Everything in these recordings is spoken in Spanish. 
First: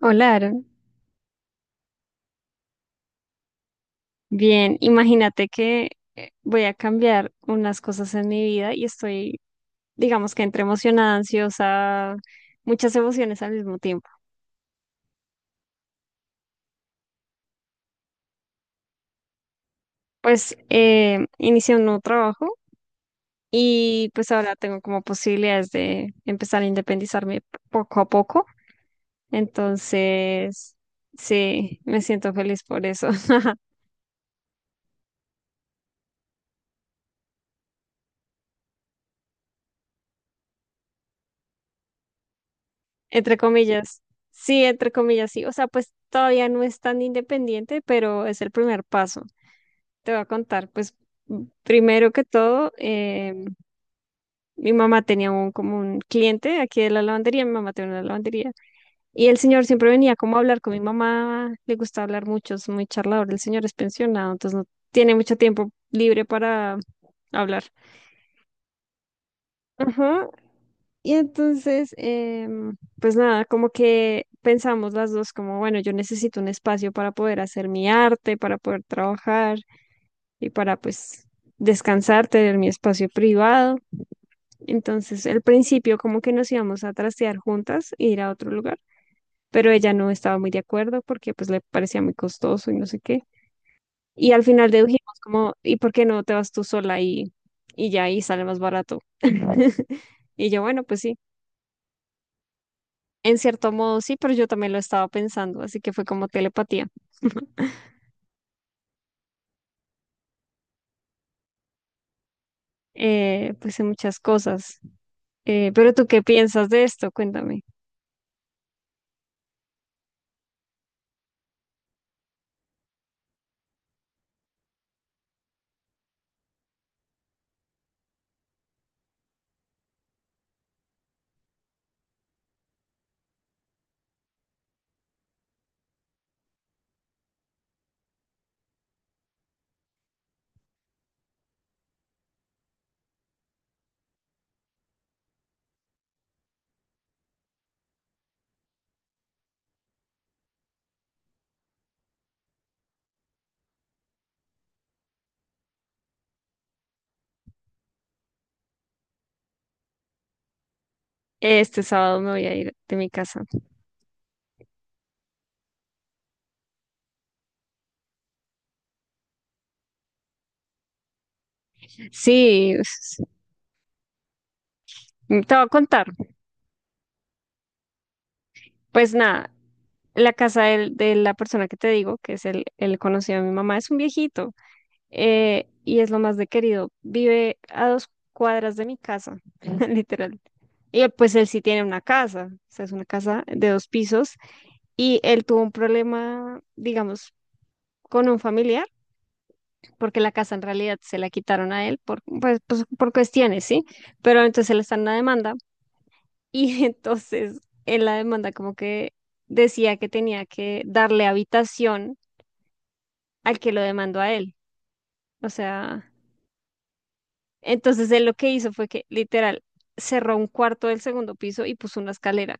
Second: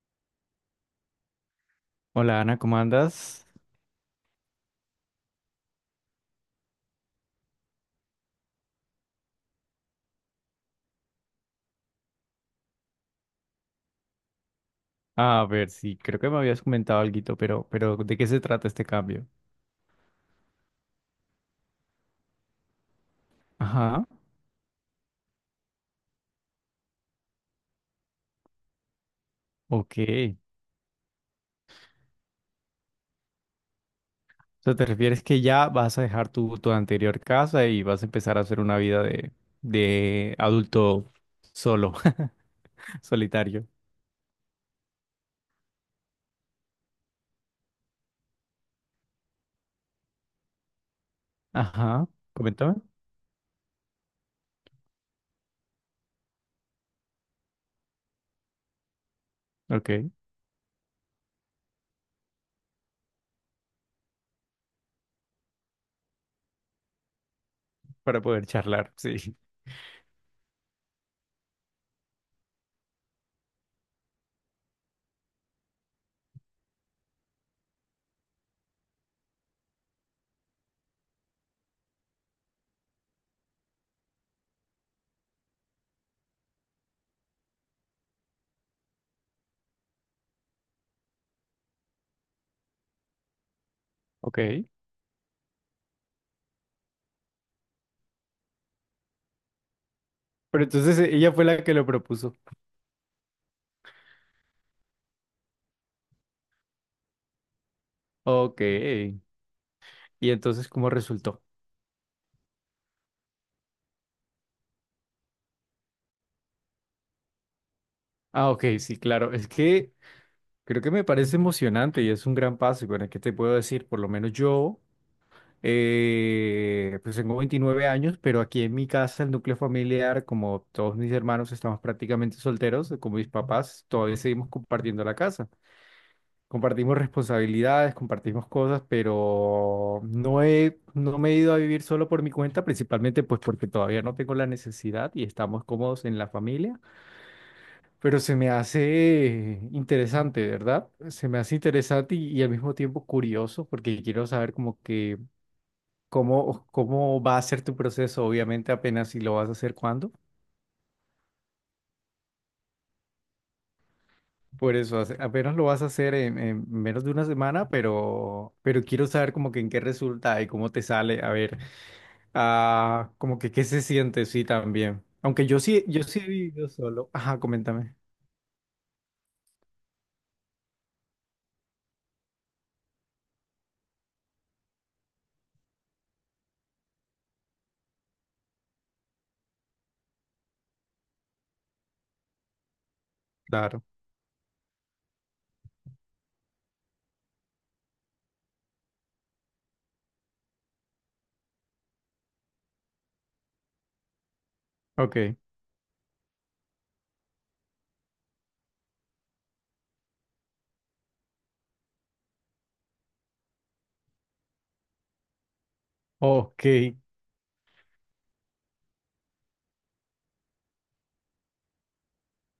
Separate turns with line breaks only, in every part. Hola, Aaron.
Hola Ana, ¿cómo andas?
Bien, imagínate que voy a cambiar unas cosas en mi vida y estoy, digamos que entre emocionada, ansiosa, muchas emociones al mismo tiempo.
A ver, sí, creo que me habías comentado alguito, pero ¿de qué se trata este cambio?
Pues inicié un nuevo trabajo
Ajá,
y pues ahora tengo como posibilidades de empezar a independizarme poco a poco.
ok.
Entonces, sí, me siento feliz por eso.
O sea, ¿te refieres que ya vas a dejar tu anterior casa y vas a empezar a hacer una vida de adulto solo,
Entre
solitario?
comillas. Sí, entre comillas, sí. O sea, pues todavía no es tan independiente, pero es el primer paso. Te voy a contar, pues
Ajá,
primero que todo,
coméntame.
mi mamá tenía un, como un cliente aquí de la lavandería, mi mamá tenía una lavandería, y el señor
Ok,
siempre venía como a hablar con mi mamá, le gusta hablar mucho, es muy charlador, el señor es pensionado, entonces no tiene mucho tiempo libre para hablar.
para poder charlar, sí.
Ajá. Y entonces, pues nada, como que pensamos las dos como, bueno, yo necesito un espacio para poder hacer mi arte, para poder trabajar y para pues descansar, tener mi espacio privado. Entonces, al principio como que nos íbamos a trastear juntas e ir a otro lugar, pero ella no estaba muy de acuerdo porque pues le parecía muy costoso y no sé qué. Y
Ok.
al
Pero
final dedujimos como, ¿y por qué no te vas tú sola y ya ahí sale más barato? Y yo, bueno,
entonces
pues sí,
ella fue la que lo propuso.
en cierto modo sí, pero yo también lo estaba pensando, así que fue como telepatía,
Ok. ¿Y entonces cómo resultó?
pues en muchas cosas. Pero tú, ¿qué piensas de esto? Cuéntame.
Ah, ok, sí, claro. Es que creo que me parece emocionante y es un gran paso. Y bueno, ¿qué te puedo decir? Por lo menos yo, pues tengo 29 años, pero aquí en mi casa, el núcleo familiar, como todos mis hermanos, estamos prácticamente solteros, como mis papás, todavía seguimos compartiendo la casa. Compartimos responsabilidades, compartimos cosas, pero no me he ido a vivir solo por mi cuenta, principalmente pues porque todavía no tengo la necesidad y estamos cómodos en la familia. Pero se me hace interesante, ¿verdad? Se me hace interesante y al mismo tiempo curioso porque quiero saber como que cómo va a ser tu proceso, obviamente apenas si lo vas a hacer cuándo.
Este sábado me voy a ir de mi casa.
Por eso, apenas lo vas a hacer en menos de una semana, pero quiero saber como que en qué resulta y cómo te sale, a ver,
Sí,
ah, como que qué se siente, sí, también. Aunque
te voy a
yo
contar.
sí he vivido solo. Ajá, coméntame.
Pues nada, la casa del- de la persona que te digo, que es el conocido de mi mamá, es un viejito y es lo más de querido. Vive a dos cuadras de mi casa, literal. Y pues él sí tiene una casa, o sea, es una casa de
Claro.
dos pisos y él tuvo un problema, digamos, con un familiar, porque la casa en realidad se la quitaron a él por, pues, pues, por cuestiones, ¿sí? Pero entonces él está en una
Ok.
demanda. Y entonces en la demanda como que decía que tenía que darle habitación al que lo demandó a él. O sea,
Ok,
entonces él lo que hizo fue que literal cerró un cuarto del segundo piso y puso una escalera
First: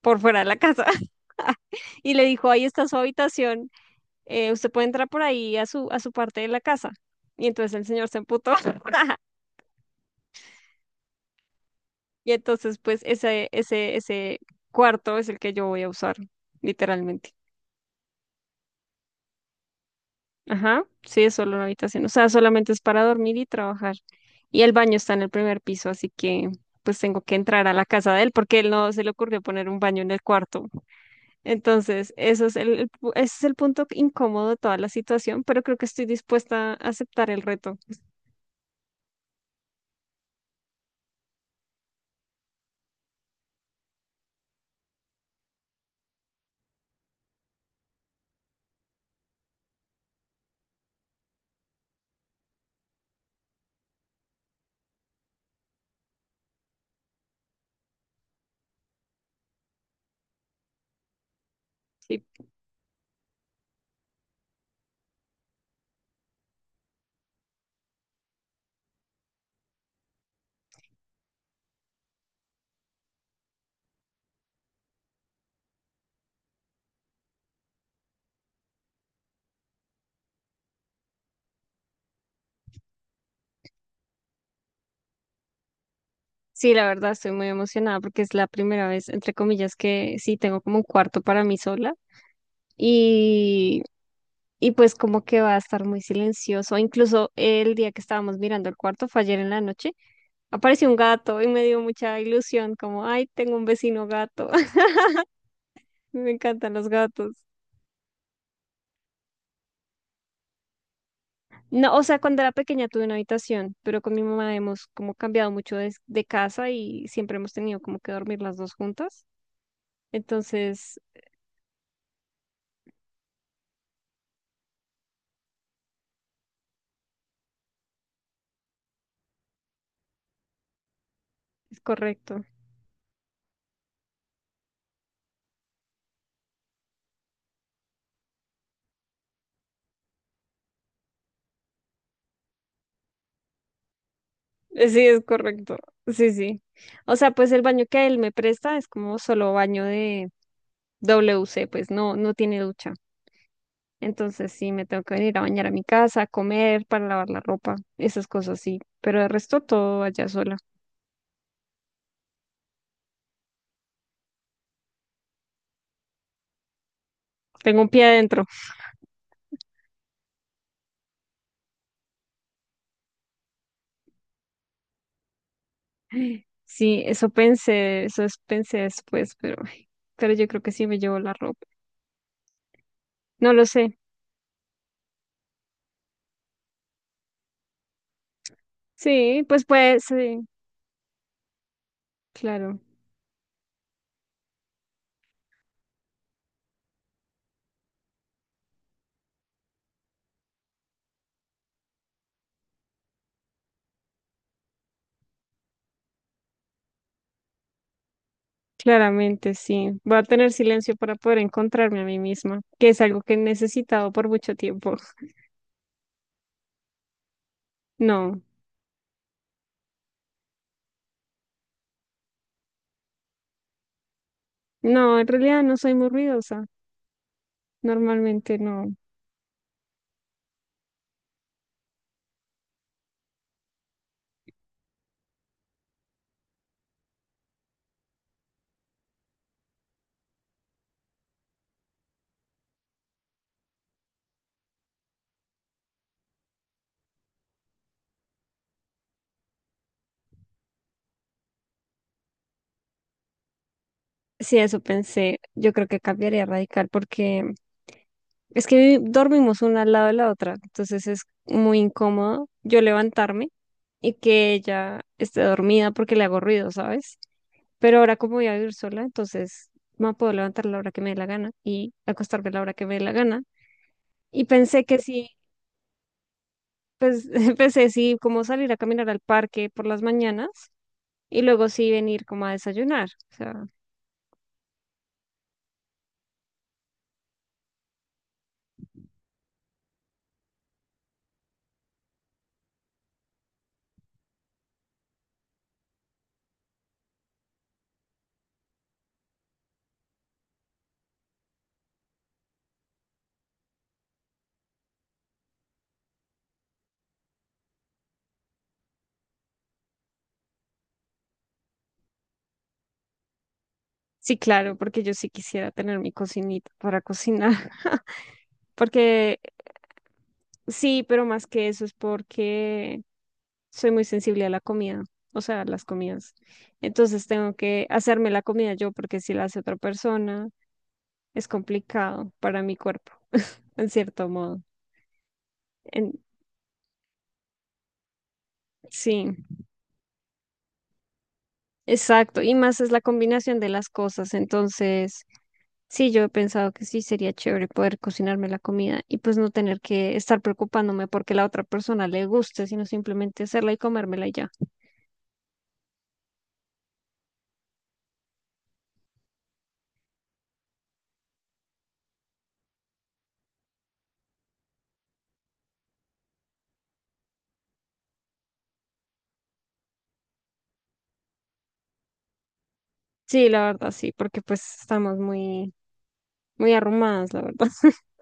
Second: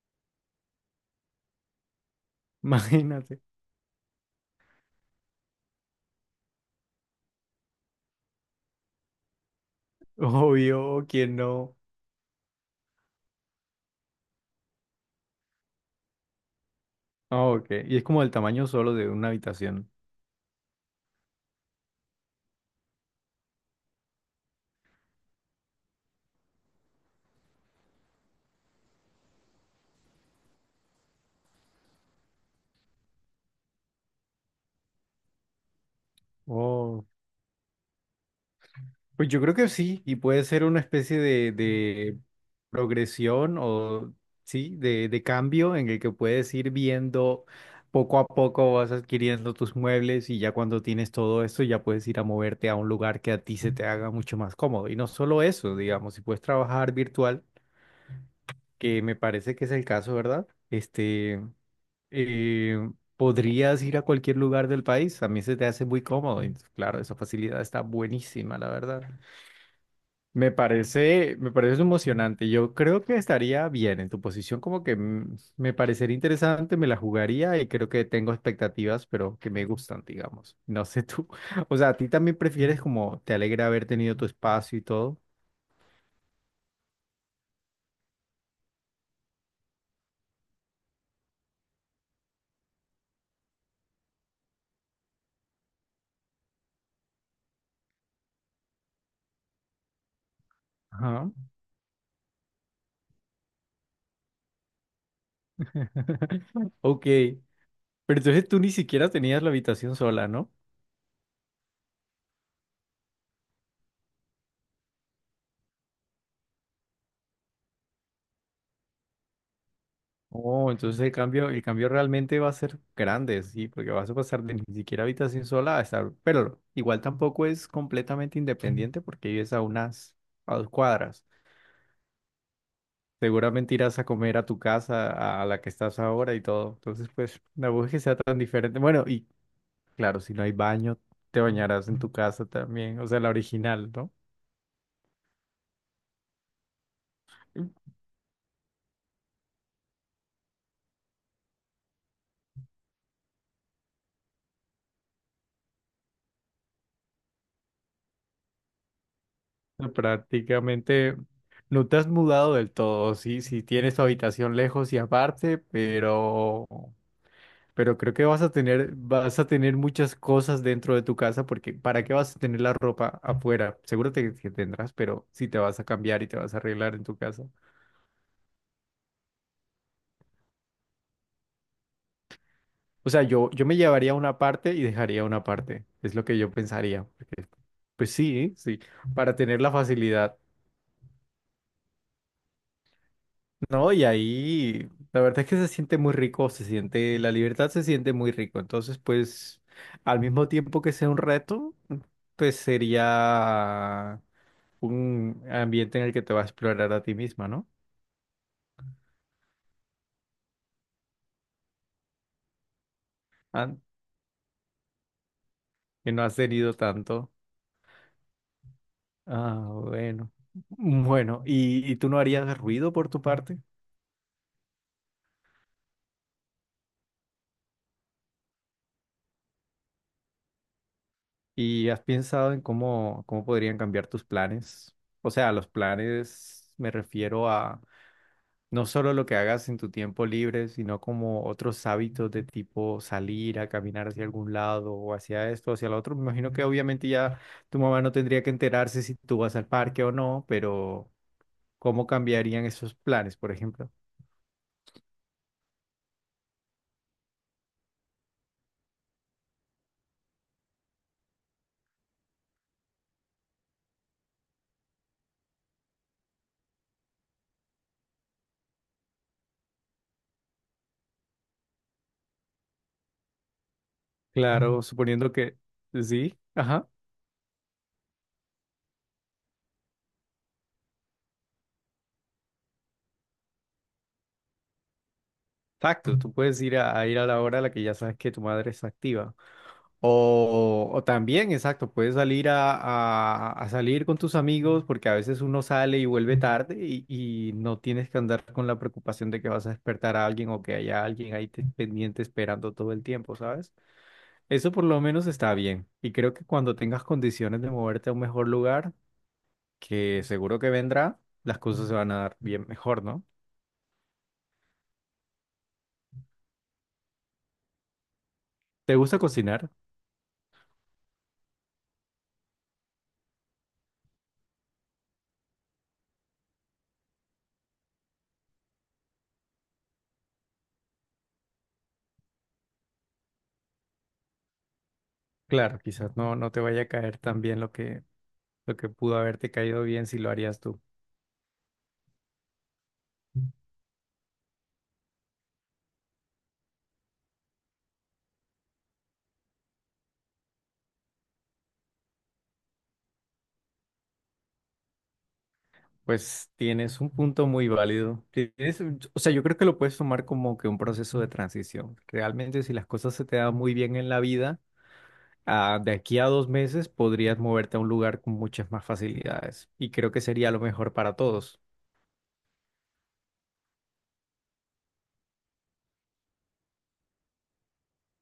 por fuera de la casa. Y le dijo, ahí está su
imagínate.
habitación, usted puede entrar por ahí a su parte de la casa. Y entonces el señor se emputó.
Obvio, ¿quién no?
Y entonces pues ese cuarto es el que yo voy a usar, literalmente.
Ah, ok. Y es como el tamaño solo de una habitación.
Ajá, sí, es solo una habitación. O sea, solamente es para dormir y trabajar. Y el baño está en el primer piso, así que pues tengo que entrar a la casa de él porque él no se le ocurrió poner un baño en el cuarto. Entonces, eso es el pu- ese es el punto incómodo de toda la situación, pero creo que estoy dispuesta a
Oh.
aceptar el reto.
Pues yo creo que sí, y puede ser una especie de progresión o sí, de cambio en el que puedes ir viendo poco a poco vas adquiriendo tus muebles y ya cuando tienes todo esto ya puedes ir a moverte a un lugar que a ti se te haga mucho más cómodo. Y no solo eso, digamos, si puedes trabajar virtual, que me parece que es el caso, ¿verdad? Este,
Sí,
eh, podrías ir a cualquier lugar del país, a mí se te hace muy cómodo. Y claro, esa facilidad está buenísima, la verdad. Me parece emocionante. Yo creo que estaría bien en tu posición, como que me parecería interesante, me la jugaría y creo que tengo expectativas, pero que me gustan, digamos. No sé tú. O sea, a ti también prefieres como te alegra haber tenido tu espacio y todo.
sí, la verdad estoy muy emocionada porque es la primera vez, entre comillas, que sí tengo como un cuarto para mí sola. Y y pues como que va a estar muy silencioso. Incluso el día que estábamos mirando el cuarto fue ayer en la noche apareció un
Ajá.
gato y me dio mucha ilusión, como, ay, tengo un vecino gato, me encantan los
Ok.
gatos.
Pero entonces tú ni siquiera tenías la habitación sola, ¿no?
No, o sea, cuando era pequeña tuve una habitación, pero con mi mamá hemos como cambiado mucho de casa y siempre hemos tenido como que dormir las dos juntas.
Oh,
Entonces,
entonces el cambio realmente va a ser grande, sí, porque vas a pasar de ni siquiera habitación sola a estar, pero igual tampoco es completamente independiente porque a 2 cuadras.
es correcto.
Seguramente irás a comer a tu casa, a la que estás ahora y todo. Entonces, pues, tampoco es que sea tan diferente. Bueno, y claro, si no hay baño, te bañarás en tu casa también, o sea, la original, ¿no?
Sí, es correcto. Sí, sí. O sea, pues el baño que él me presta es como solo baño de WC, pues no, no tiene ducha. Entonces sí, me tengo que venir a bañar a mi casa, a comer, para lavar la ropa, esas cosas sí. Pero el resto todo allá sola.
Prácticamente no te has mudado del todo, sí, sí tienes tu habitación lejos y aparte, pero...
Tengo un
Pero
pie
creo que
adentro.
vas a tener muchas cosas dentro de tu casa porque ¿para qué vas a tener la ropa afuera? Seguro que tendrás, pero si te vas a cambiar y te vas a arreglar
Sí,
en tu
eso
casa.
pensé, eso es- pensé después, pero, ay, pero yo creo que sí me llevo la ropa.
O sea,
No lo
yo me
sé.
llevaría una parte y dejaría una parte. Es lo que yo pensaría, porque, sí, para
Sí,
tener
pues
la
puede,
facilidad.
sí, claro.
No, y ahí la verdad es que se siente muy rico, se siente, la libertad se siente muy rico. Entonces, pues, al mismo tiempo que sea un reto, pues sería un ambiente en el que te vas a explorar a ti misma, ¿no?
Claramente sí. Voy a tener silencio para poder encontrarme a mí misma, que es algo que he
Ah,
necesitado por mucho tiempo.
que no has tenido tanto.
No,
Ah, bueno. Bueno, y tú no harías ruido por tu parte?
no, en realidad no soy muy ruidosa. Normalmente no.
¿Y has pensado en cómo, cómo podrían cambiar tus planes? O sea, los planes me refiero a no solo lo que hagas en tu tiempo libre, sino como otros hábitos de tipo salir a caminar hacia algún lado o hacia esto, hacia lo otro. Me imagino que obviamente ya tu mamá no tendría que enterarse si tú vas al parque o no, pero... ¿Cómo cambiarían esos planes, por ejemplo?
Sí, eso pensé. Yo creo que cambiaría radical porque es que vi- dormimos una al lado de la otra, entonces es muy incómodo yo levantarme y que ella esté dormida porque le hago ruido, ¿sabes? Pero ahora como voy a vivir sola, entonces me puedo levantar a la hora que me dé la gana y acostarme a la hora que me dé la gana. Y
Claro, mm,
pensé que sí,
suponiendo que sí, ajá,
pues pensé sí, como salir a caminar al parque por las mañanas y luego sí venir como a desayunar.
exacto, tú puedes ir a ir a la hora a la que ya sabes que tu madre está activa. O también, exacto, puedes salir a salir con tus amigos porque a veces uno sale y vuelve tarde y no tienes que andar con la preocupación de que vas a despertar a alguien o que haya alguien ahí pendiente esperando todo el tiempo, ¿sabes? Eso por lo menos está bien. Y creo que cuando tengas condiciones de moverte a un mejor lugar, que seguro que vendrá, las cosas se van a dar bien mejor, ¿no?
Sí, claro, porque yo sí quisiera tener mi cocinita para cocinar.
¿Te gusta
Porque
cocinar?
sí, pero más que eso es porque soy muy sensible a la comida, o sea, a las comidas. Entonces tengo que hacerme la comida yo, porque si la hace otra persona, es complicado para mi cuerpo, en cierto modo.
Claro, quizás
En-
no te vaya a caer tan bien lo que pudo
sí,
haberte caído bien si lo harías tú.
exacto. Y más es la combinación de las cosas. Entonces, sí, yo he pensado que sí sería chévere poder cocinarme la comida y pues no tener que estar preocupándome porque la otra persona le guste, sino simplemente hacerla y comérmela y ya.
Pues tienes un punto muy válido. O sea, yo creo que lo puedes tomar como que un proceso de transición. Realmente, si las cosas se te dan muy bien en la vida, ah, de aquí a 2 meses podrías moverte a un lugar con muchas más facilidades. Y creo que sería lo mejor para todos.
Sí, la verdad, sí, porque pues estamos muy, muy arrumadas, la verdad.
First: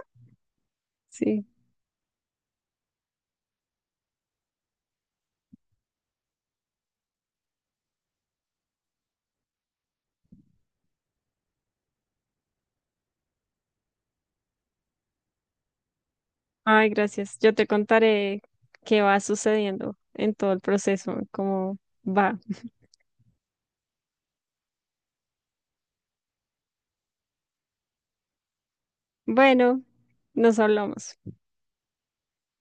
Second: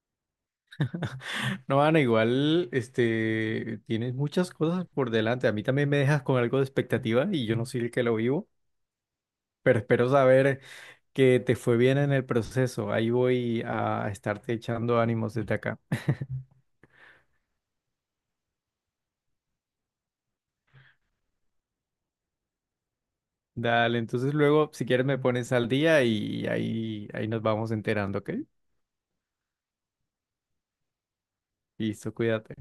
Sí.
No, Ana, igual, este, tienes muchas cosas por delante. A mí también me dejas con algo de expectativa y yo no soy el que lo vivo, pero espero saber que te fue bien en el proceso. Ahí voy a estarte echando ánimos desde acá.
Ay, gracias. Yo te contaré qué va sucediendo en todo el proceso, cómo va.
Dale, entonces luego, si quieres, me pones al día y ahí nos vamos enterando, ¿ok?
Bueno, nos hablamos.
Listo, cuídate.